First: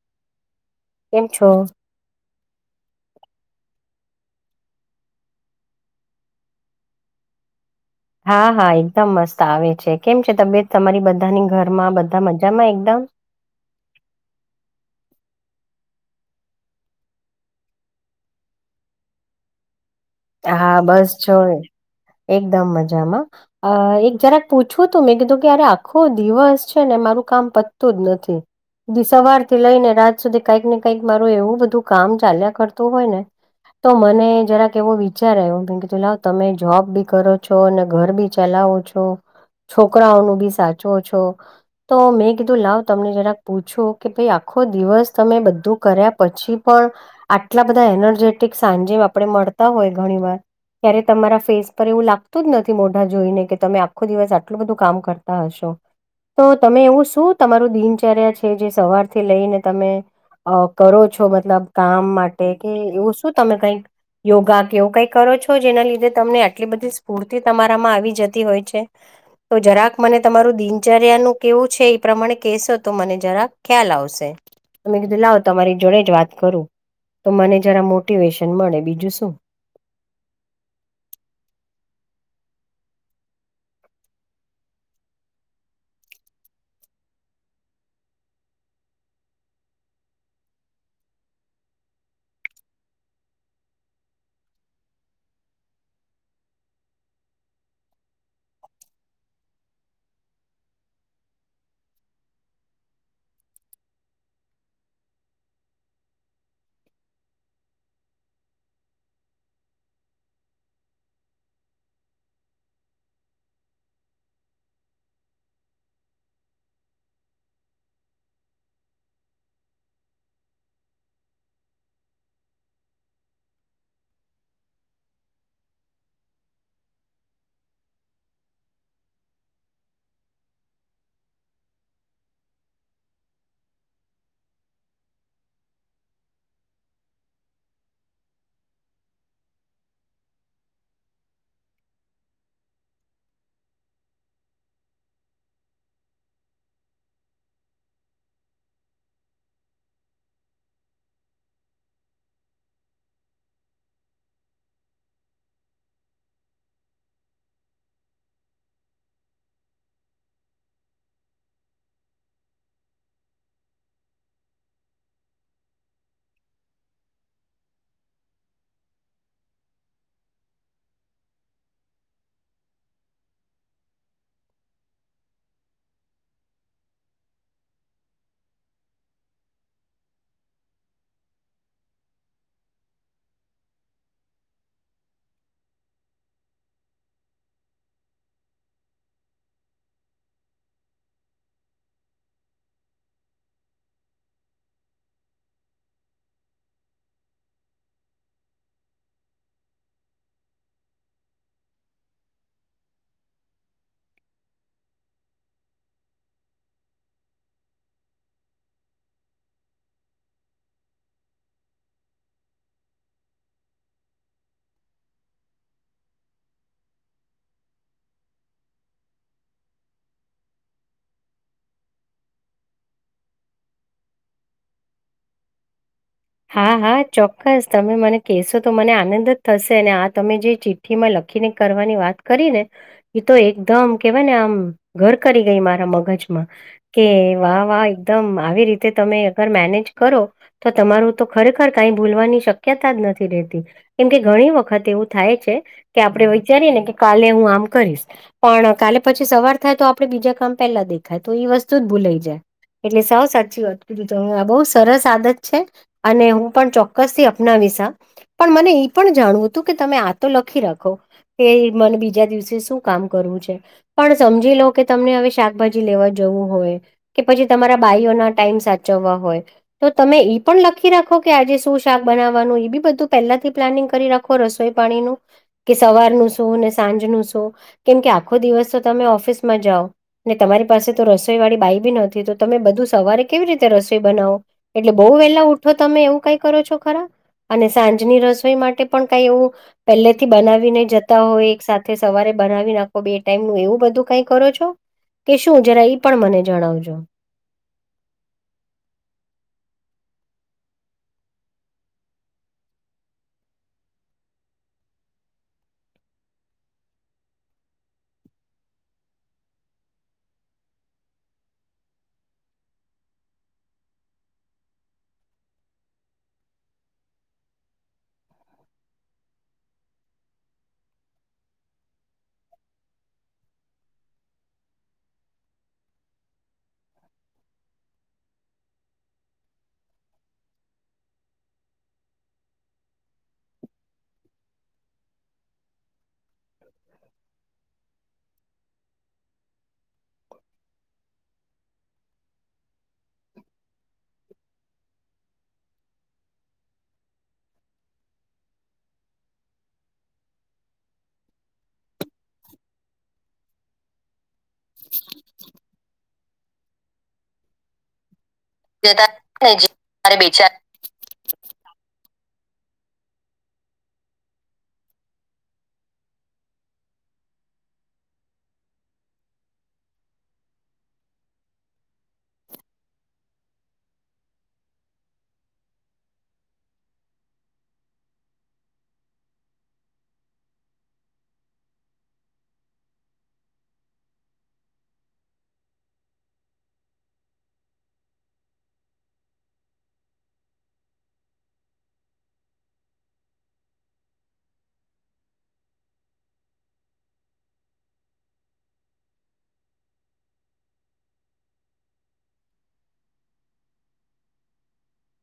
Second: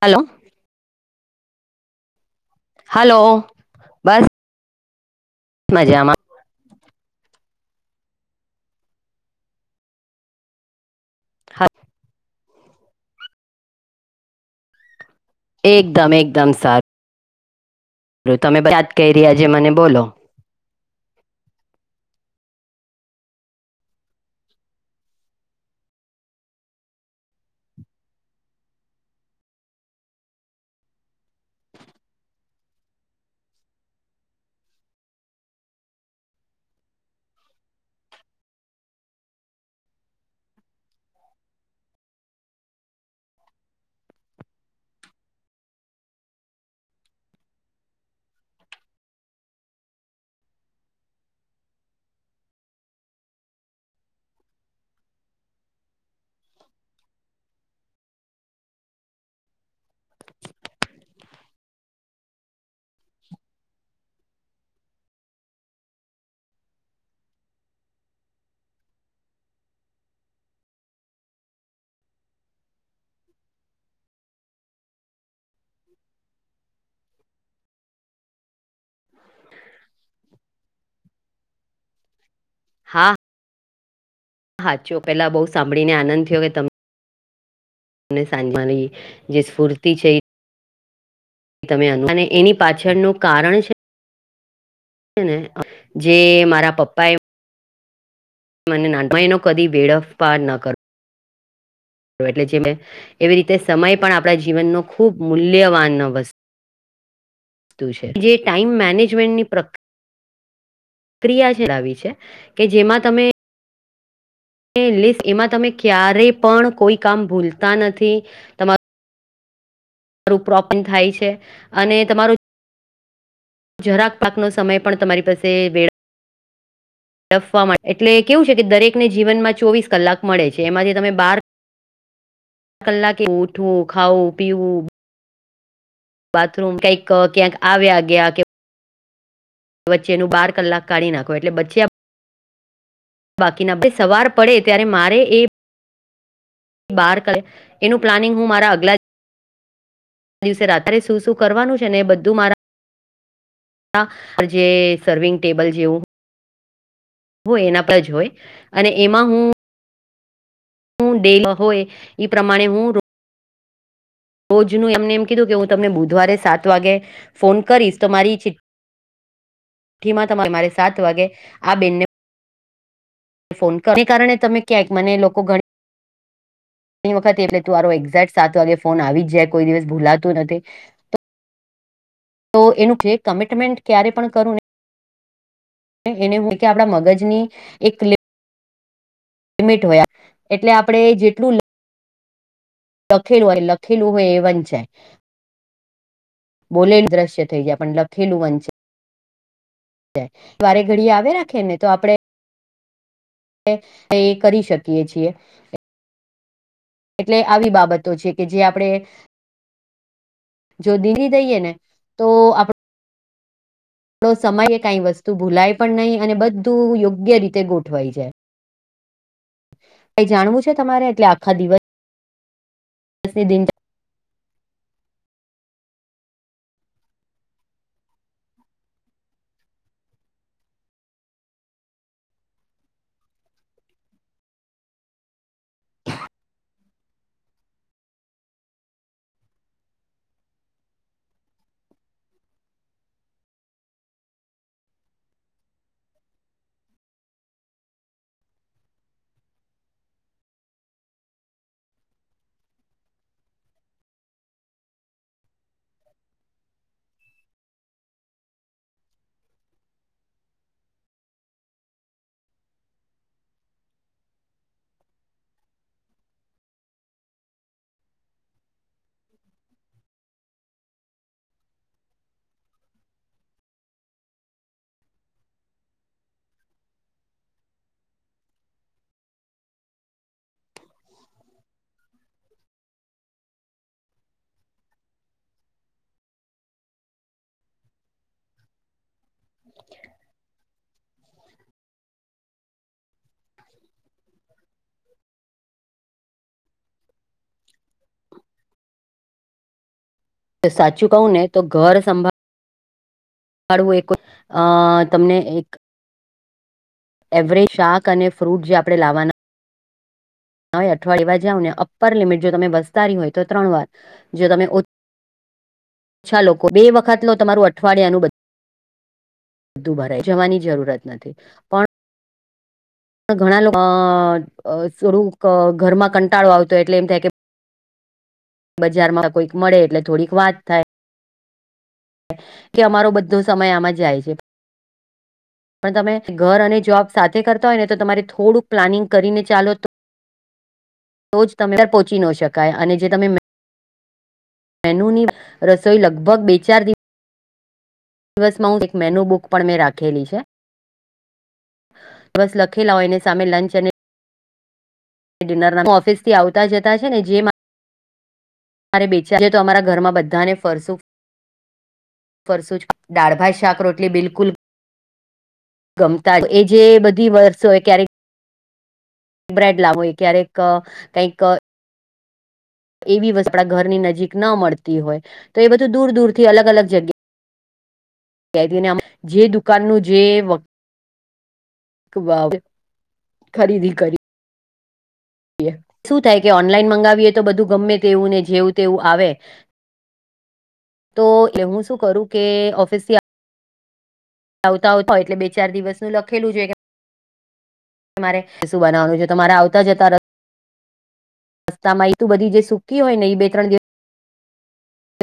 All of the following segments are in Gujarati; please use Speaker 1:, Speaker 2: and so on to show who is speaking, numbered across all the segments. Speaker 1: હલો.
Speaker 2: કેમ છો?
Speaker 1: હલો, બસ મજામાં.
Speaker 2: હા હા એકદમ મસ્ત આવે છે. કેમ છે તબિયત તમારી બધાની ઘરમાં બધા મજામાં એકદમ?
Speaker 1: એકદમ એકદમ સા રુ તમે યાદ કઇરી આજે મને બોલો.
Speaker 2: હા બસ જોય એકદમ મજામાં. અ એક જરાક પૂછવું તું મેં કીધું કે અરે આખો દિવસ છે ને મારું કામ પતતું જ નથી. દિ સવાર થી લઈ ને રાત સુધી કઈક ને કઈક મારું એવું બધું કામ ચાલ્યા કરતું હોય ને તો મને જરાક એવો વી ચાર આઈવો કેમ કે તમે જોબ બી કરો છો અને ઘર બી ચલાવો છો. છોકરાઓનું બી સાચવો છો. તો મેં કીધું લાવ તમને જરાક પૂછું કે ભાઈ આખો દિવસ તમે બધું કર્યા પછી પણ આટલા બધા એનર્જેટિક સાંજે આપણે મળતા હોય ઘણી વાર ત્યારે તમારા ફેસ પર એવું લાગતું જ નથી મોઢા જોઈને કે તમે આખો દિવસ આટલું બધું કામ કરતા હશો. તો તમે એવું શું તમારું દિનચર્યા છે જે સવારથી લઈને તમે અ કરો છો મતલબ કામ માટે કે એવું શું તમે કઈક યોગા કે એવું કઈ કરો છો જેના લીધે તમને આટલી બધી સ્ફૂર્તિ તમારામાં આવી જતી હોય છે? તો જરાક મને તમારું દિનચર્યાનું કેવું છે એ પ્રમાણે કેશો તો મને જરાક ખ્યાલ આવશે. તો મેં કીધું લાવ તમારી જોડે જ વાત કરું તો મને જરા મોટિવેશન મળે બીજું શું.
Speaker 1: હા. હાચો પેલા બઉ સાંભળી ને આનંદ થયો કે તમ ને સાંજમાની જે સ્ફૂર્તિ છે. ઈ તમે અનમાને એની પાછળનું કારણ છે. ને જે મારા પપ્પા એ મને ના માં એનો કદી વેડફ પાર ન કર એટલે જે એવી રીતે સમય પણ આપણા જીવનનો ખુબ મૂલ્યવાન વસ્ તું છે. જે ટાઈમ મેનેજમેન્ટની પ્ર ક્રિયા ચલાવી છે કે જેમાં તમે લેસ એમાં તમે ક્યારે પણ કોઈ કામ ભૂલતા નથી, તમા પ્રોપોપન થાય છે અને તમારું જરાક પાકનો સમય પણ તમારી પાસે વેળા ડફવા માં એટલે કેવું સે કે દરેકને જીવનમાં ચોવીસ કલાક મળે છે. એમાંથી તમે બાર કલાકે ઉઠવું, ખાઊ, પીવું.. બાથરૂમ કઈક ક્યાંક આવ્યા ગયા કે વચ્ચેનું બાર કલાક કાઢી નાખો એટલે બચ્યા બાકીના બે સવાર પડે ત્યારે મારે એ બાર કર. એનું પ્લાનિંગ હું મારા અગલા આ દિસે રાત્રે શું શું કરવાનું છે ને બધું મારા આહ.. જે સર્વિંગ ટેબલ જેવું. હો એના પ્રજ હોય અને એમાં હું.. હું ડે હોય ઈ પ્રમાણે હું.. રોજનું એમને એમ કીધું કે હું તમને બુધવારે સાત વાગે ફોન કરી. તો મારી ચિ કીમા તમારે સાત વાગે આ બેનને ફોન કર, ઈ કારણે તમે ક્યાંક મને લોકો ઘણી ણી વખતે એટલે તુઆરો એક્ઝેક્ટ સાત વાગે ફોન આવી જ જાય કોઈ દિવસ ભૂલાતુ નથી. તો એનું [unintelligible] કમિટમેન્ટ ક્યારે પણ કરું ને.. એને હે કે આપણા મગજ ની એક લિ મિટ હોય એટલે આપણે જેટલું... લખેલું હોય લખેલું હોય એ વંચાય. બોલેલ દ્રશ્ય થઈ જાય પણ લખેલુ વંચા ય વારે ઘડીએ આવે રાખે ને તો આપડે. એ. એ કરી શકીએ છીએ. એટલે આવી બાબતો છે કે જે આપણેે... જો દીલી દઈએ ને તો આપડ... આપડો સમયે કાંઈ વસ્તુ ભૂલાય પણ નહી અને બધું યોગ્ય રીતે ગોઠવાઈ જાય. કંઈ જાણવું છે તમારે એટલે આખા દિવસ દીસ ની દિનચ
Speaker 2: હા હા ચોક્કસ તમે મને કેસો તો મને આનંદ જ થસે ને આ તમે જે ચિ ઠ્ઠીમાં લખીને કરવાની વાત કરી ને... ઈ તો એકદમ કેવાય ને આમ ઘર કરી ગઈ મારા મગજમાં. કે વાહ! વાહ! એકદમ આવી રીતે તમે અગર મેનેજ કરો તો તમારું તો ખરેખર કઈ ભૂલવાની શક્યતા જ નથી રહેતી. કેમ કે ઘણી વખત એવુ થાય છે કે આપડે વિચારીએ ને કે કાલે હું આમ કરીસ. પણ કાલે પછી સવાર થાય તો આપડે બીજા કામ પેલા દેખાય તો ઈ વસ્તુ જ ભૂલાઈ જાય. એટલે સાવ સાચી વાત કીધું તમે, આ બહુ સરસ આદત છે. અને હું પણ ચોક્કસથી અપનાવીસ હ. પણ મને ઈ પણ જાણવુ તું કે તમે આ તો લખી રાખો. એઈ મને બીજા દિવસે સુ કામ કરવુ છે? પણ સમજી લો કે તમને હવે શાકભાજી લેવા જવું હોય. કે પછી તમારા બાાઈઓ ના ટાઈમ સાચવવા હોય તો તમે ઈ પણ લ ખી રાખો કે આજે શું શાક બનાવવાનું એ બી બધું પહેલાથી પ્લાનિંગ કરી રાખો રસોઈ પાણીનું કે સવારનુ શું? ને સાંજ નું શું? કેમ કે આખો દિવસ તો તમે ઓફિસમાં જાવ. ને તમારી પાસે તો રસોઈ વાળી બાઈ બી નથી. તો તમે બધું સવારે કેવી રીતે રસોઈ બનાવો? એટલે બઉ વેલા ઉઠો તમે એવુ કઈ કરો છો ખરા અને સાંજની રસોઈ માટે પણ કાઈ એવું પલેથી બનાવીને જતા હોય સાથે સવારે બનાવી ના બે ટાઈમ નુ એવું બધું કઈ કરો છો? કે શું જરા એ પણ મને જણાવજો
Speaker 1: તો સાચું કહું ને તો ઘર સંભા ળવું એકો અ તમને એક એવરેજ શાક અને ફ્રૂટ જે આપણે લાવવાના ના હોવે અઠવાડિયે જાઓ ને અપ્પર લિમિટ જો તમે વસ્તાારી હોય તો ત્રણ વાર જો તમે છા લોકો બે વખત લો તમારું અઠવાડિયાનું બ બધું ભરાય જવાની જરૂરત નથી પણ પણ ઘણા લો અ અ થોડું ઘરમાં કંટાળો આવતો એટલે એમ થાય કે. બજારમાં કોઈક મળે એટલે થોડીક વાત થાય કે અમારો બધો સમય આમાં જાય છે, પણ તમે ઘર અને જોબ સાથે કરતા હોય ને તો તમારે થોડુંક પ્લાનિંગ કરીને ચાલો તો જ તમે પહોંચી ન શકાય અને જે તમે મેનુની રસોઈ લગભગ બે ચાર દિ વસમાં હુ એક મેન્યુ બુક પણ મેં રાખેલી છે. બસ લખેલા હોયને સામે લંચ અને
Speaker 2: હ.
Speaker 1: ડિરના ઓફીસ થી આવતા જતા છે, ને જે અમારા ઘરમાં બધાને ફરસું ફરસું જ દાળભાાઈ શાક રોટલી બિલકુલ ગમતા જ એ જે બધી વર્ષો ક્યારેક બ્રેડ લાવોય ક્યારેક કઈક એવી વસ્તુ આપડા ઘરની નજીક ન મળતી હોય તો એ બધું દૂર દૂર થી અલગ અલગ જગ્યા કેરીને જે દુકાન નું જે [unintelligible] ખરીદી કરી શું થાય કે ઓનલાઈન મંગાવીએ તો બધું ગમે તેવું ને જેવું તેવું આવે તો એ હું શું કરું કે ઓફિસ થી આવતા આવતા હોય એટલે બે ચાર દિવસ નું લખેલું જ હોય કે તમારે શું બનાવાનું છે, તમારે આવતા જતા તામા એ બધ જે સુકી હોય ને એ બે ત્રણ દિ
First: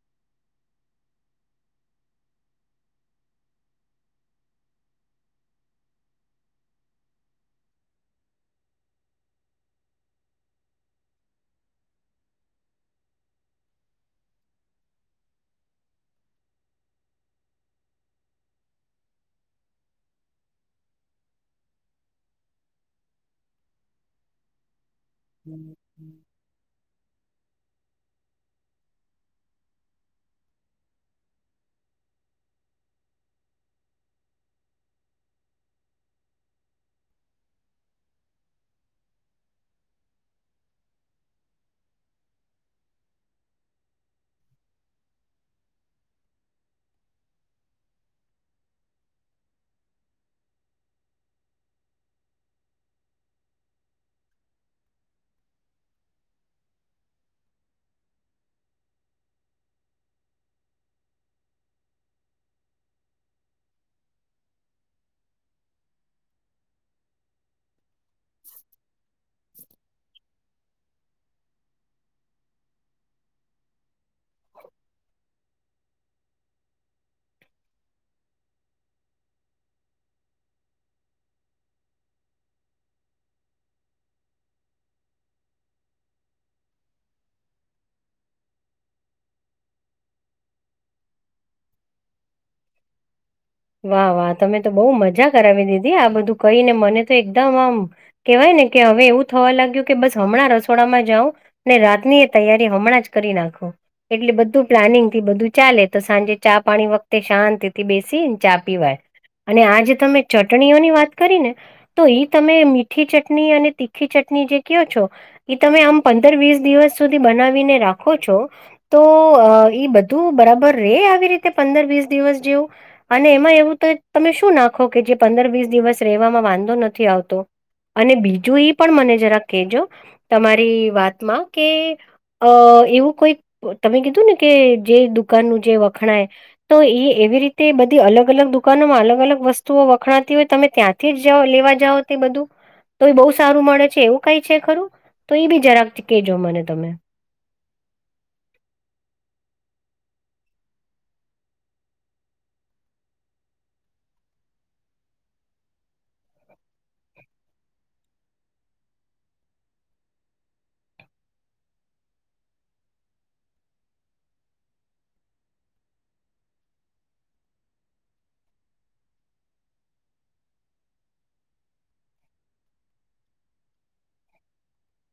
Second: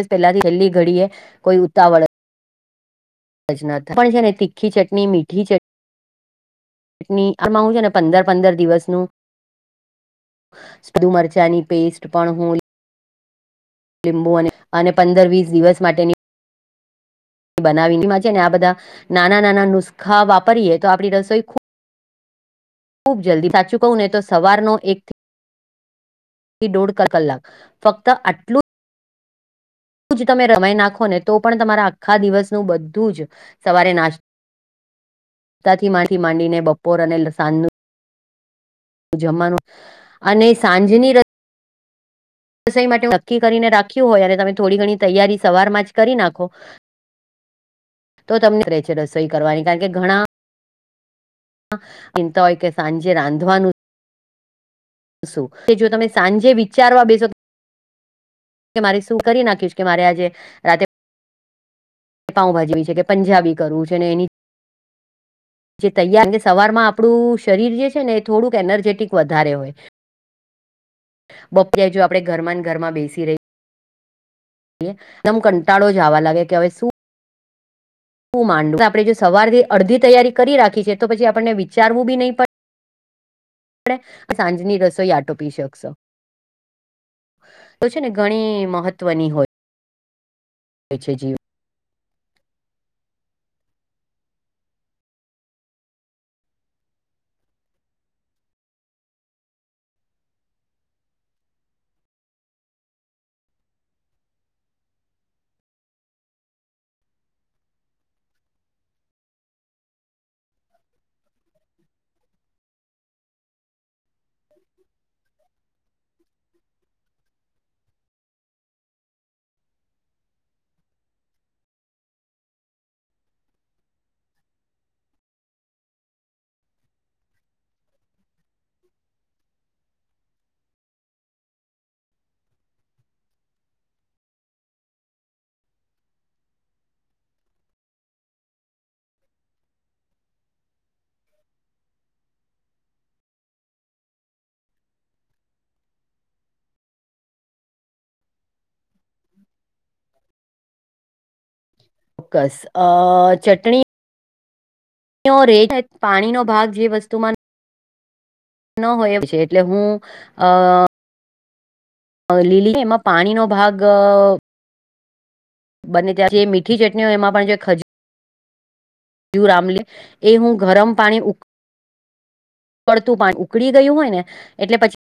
Speaker 1: સ પેહલા થી છેલ્લી ઘડી એ કોઈ ઉતાવળ જ ના પણ તીખી ચટણી મીઠી ચ ટની આ માંગુ ને પંદર પંદર દિવસનું સીધું મરચાની પેસ્ટ પણ હુ લીંબુ અને પંદર વીસ દિવસ માટેની બનાવી છે, ને આ બધા નાના નાના નુસ્ખા વાપરીએ તો આપડી રસોઈ ખુ ખુબ જલ્દી સાચું કહું ને તો સવાર નો એક
Speaker 2: હમ હમ.
Speaker 1: થી દોઢ કલાક ફક્ત આટલું તમે રમાઈ નાખો ને તો પણ તમારા આખા દિવસનું બધું જ સવારે નાસ તાથી માંથી માંડીને બપોર અને લસાનું જમાનું અને સાંજની ર રસોઈ માટે નક્કી કરીને રાખ્યું હોય અને તમે થોડી ઘણી તૈયારી સવારમાં જ કરી નાખો તો તમને કરે છે, રસોઈ કરવાની કારણ કે ઘણા ચિંતા હોય કે સાંજે રાંધવાનું શું કે જો તમે સાંજે વિચારવા બેસો કે મારે શું કરી નાખીશ કે મારે આજે રાતે. પાઉભાજીવી છે, કે પંજાબી કરવું છે, ને એની જે તૈયાર સવારમાં આપણું શરીર જે છે, ને એ થોડું એનર્જેટિક વધારે હોય બપી જો આપણે ઘરમાંન ઘરમાં બેસી ર દમ કંટાળો જવા લાગે કે હવે શું શું માંડ આપણે જો સવારથી અડધી તૈયારી કરી રાખી છીએ તો પછી આપણને વિચારવું બી નહીં પડે આપડણે સાંજની રસોઈયાટો પી શકશો. તો છે ને ઘણી મહત્વની હોય. પ છે જી
Speaker 2: વાહ વાહ તમે તો બહુ મજા કરાવી દીદી આ બધું કહીને મને તો એકદમ આમ કેહેવાય ને કે હવે એવું થવા લાગ્યું કે બસ હમણાં રસોડામાં જવ ને રાતની એ તૈયારી હમણાં જ કરી નાખો. એટલે બધું પ્લાનિંગ થી બધું ચાલે તો સાંજે ચા પાણી વખતે શાંતિ થી બેસી ચા પીવાય અને આજે તમે ચટણીઓની વાત કરી ને તો ઈ તમે મીઠી ચટણી અને તીખી ચટણી જે કહો છો. એ તમે આમ પંદર વીસ દિવસ સુધી બનાવીને રાખો છો. તો ઈ બધું બરાબર રે આવી રીતે પંદર વીસ દિવસ જેવું. અને એમાં એવું તો તમે શું નાખો કે જે પંદર વીસ દિવસ રહેમાં વાંધો નથી આવતો. અને બીજું ઈ પણ મને જરા કહેજો તમારી વાતમાં કે અ એવું કોઈક તમે કીધું ને કે જે દુકાનનું જે વખણાય તો એ એવી રીતે બધ ધી અલગ અલગ દુકાનોમાં અલગ અલગ વસ્તુઓ વખણાતી હોય તમે ત્યાંથી જ લેવા જાઓ તે બધું તો એ બહુ સારું મળે છે એવું કઈ છે ખરું તો એ બી જરાકથી કહેજો મને તમે.
Speaker 1: ચોક્કસ અ ચટણી નોરેટ પાણીનો ભાગ જે વસ્તુમાં ન હોય એ છે એટલે હું અ લીલી એમાં પાણીનો ભાગ બને ત્યાં જે મીઠી ચટણીઓ એમાં પણ જે ખજ ખજુર આમલી એ હું ગરમ પાણી પડતું પાણી ઉકળી ગયું હોય ને એટલે પછી.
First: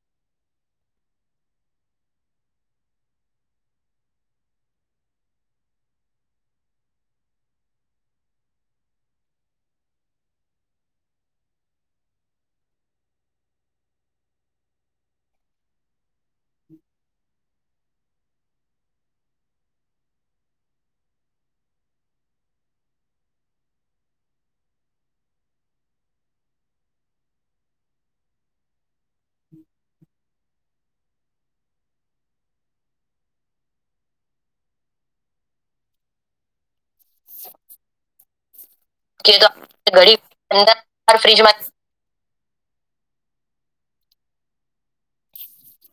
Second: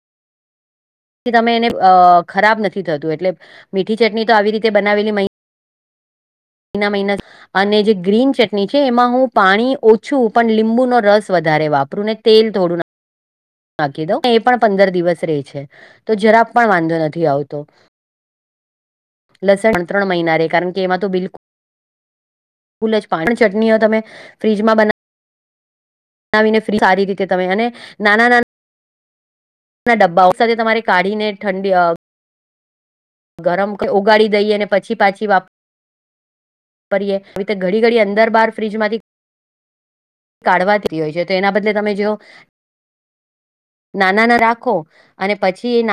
Speaker 1: તમે એને અ ખરાબ નથી થતું એટલે મીઠી ચટણી તો આવી રીતે બનાવેલી મહી મહિના મહિના અને જે ગ્રીન ચટણી છે એમાં હું પાણી ઓછું પણ લીંબુનો રસ વધારે વાપરું ને તેલ થોડું ના નાખી દઉં એ પણ પંદર દિવસ રહે છે. તો જરાબ પણ વાંધો નથી આવતો. લસણ ત્રણ ત્રણ મહિના કારણ કે એમાં તો બિલકુ ભૂલે પા ચટણીઓ તમે ફ્રીજમાં બના નાવી ને ફ્રી સારી રીતે તમે નાના નાના
Speaker 2: [inaudible]
Speaker 1: ના ડબ્બા સાથે તમારે કાઢી ને ઠંડી ગરમ ઓગાળી દઈએને પછી પાછી વાપ કરીએ એ ઘડી ઘડી અંદર બાર ફ્રીજ માંથી
Speaker 2: કે તો ઘડી
Speaker 1: કાઢવાતી હોય છે તો એના બદલે તમે જો નાના ના રાખો અને પછી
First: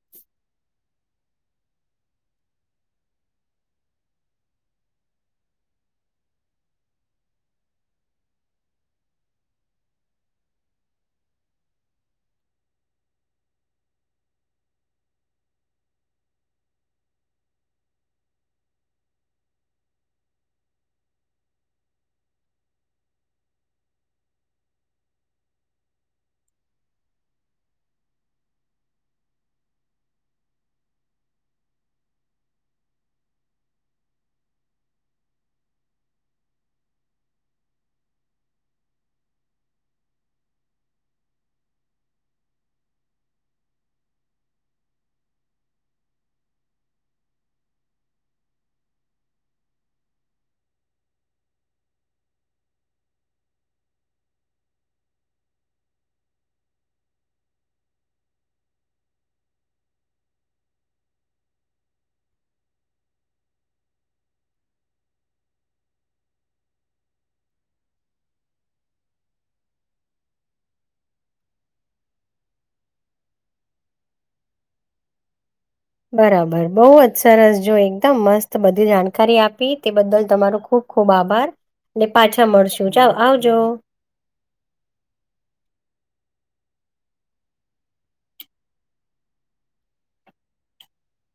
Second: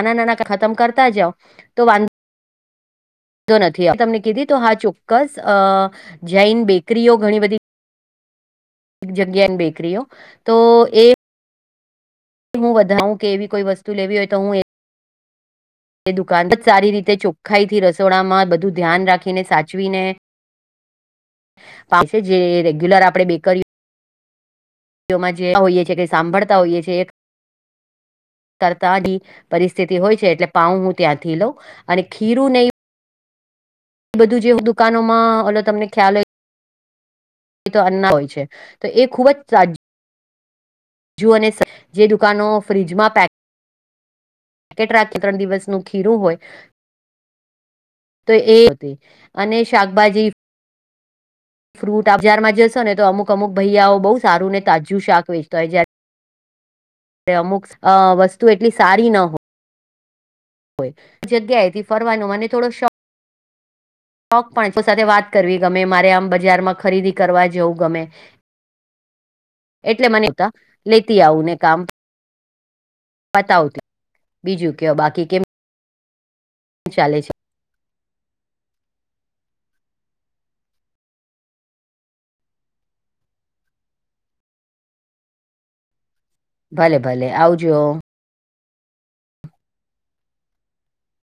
Speaker 1: નાના નાના ખતમ કરતા જાવ તો વાંધો તો નથી તમને કીધી તો હા ચોક્કસ અ જૈન બેકરીઓ ઘણી બધી જગ્યા એન બેકરીઓ તો એ હું વધારે કે એવી કોઈ વસ્તુ લેવી હોય તો હું એ. એ દુકાન, પણ સારી રીતે ચોખ્ખાઈ થી રસોડામાં બધું ધ્યાન રાખીને સાચવીને
Speaker 2: [inaudible]
Speaker 1: છે જે રેગ્યુલર આપે બેકરી તો માં જે હોઈએ કે સાંભળતા હોઈએ છીએ એક તતાની પરિસ્થિતિ હોય છે એટલે પાઉ હું ત્યાંથી લઉં અને ખીરું નહી એ બધું જેવ દુકાનોમાં અલ તમને ખ્યાલ હોય. તો અન્ના હોય છે, તો એ ખુબ જ તા જોવા ની, અને જે દુકાનો ફ્રીજમાં પેક પેકેટ રાખી ત્રણ દિવસ નું ખીરું હોય. તો એ અને શાકભાજી ફ્રૂટ, અજારમાં જશો ને અમુક અમુક ભૈયાઓ બઉ સારું ને તાજુ શાક વેચતા હોય, જય્યાર અમુક અ વસ્તુ ઓ એટલી સારી ન હોય. જગ્યા એથી ફરવાનો મને થોડો શો માપણસો સાથે વાત કરવી ગમે, મારે આમ બજારમાં ખરીદી કરવા જવું ગમે. એટલે મને લેતી આવું ને કામ પતાવતી, બીજું કેવો બાકી કેમ
Speaker 2: બરાબર, બઉુ જ
Speaker 1: ચાલે છે
Speaker 2: સરસ જોઈ. એકદમ મસ્ત બધી જાણકારી આપી તે બદલ તમારો ખુબ ખુબ આભાર ને પાછા મળશુ, ચલો આવજો
Speaker 1: ભલે ભલે આવજો.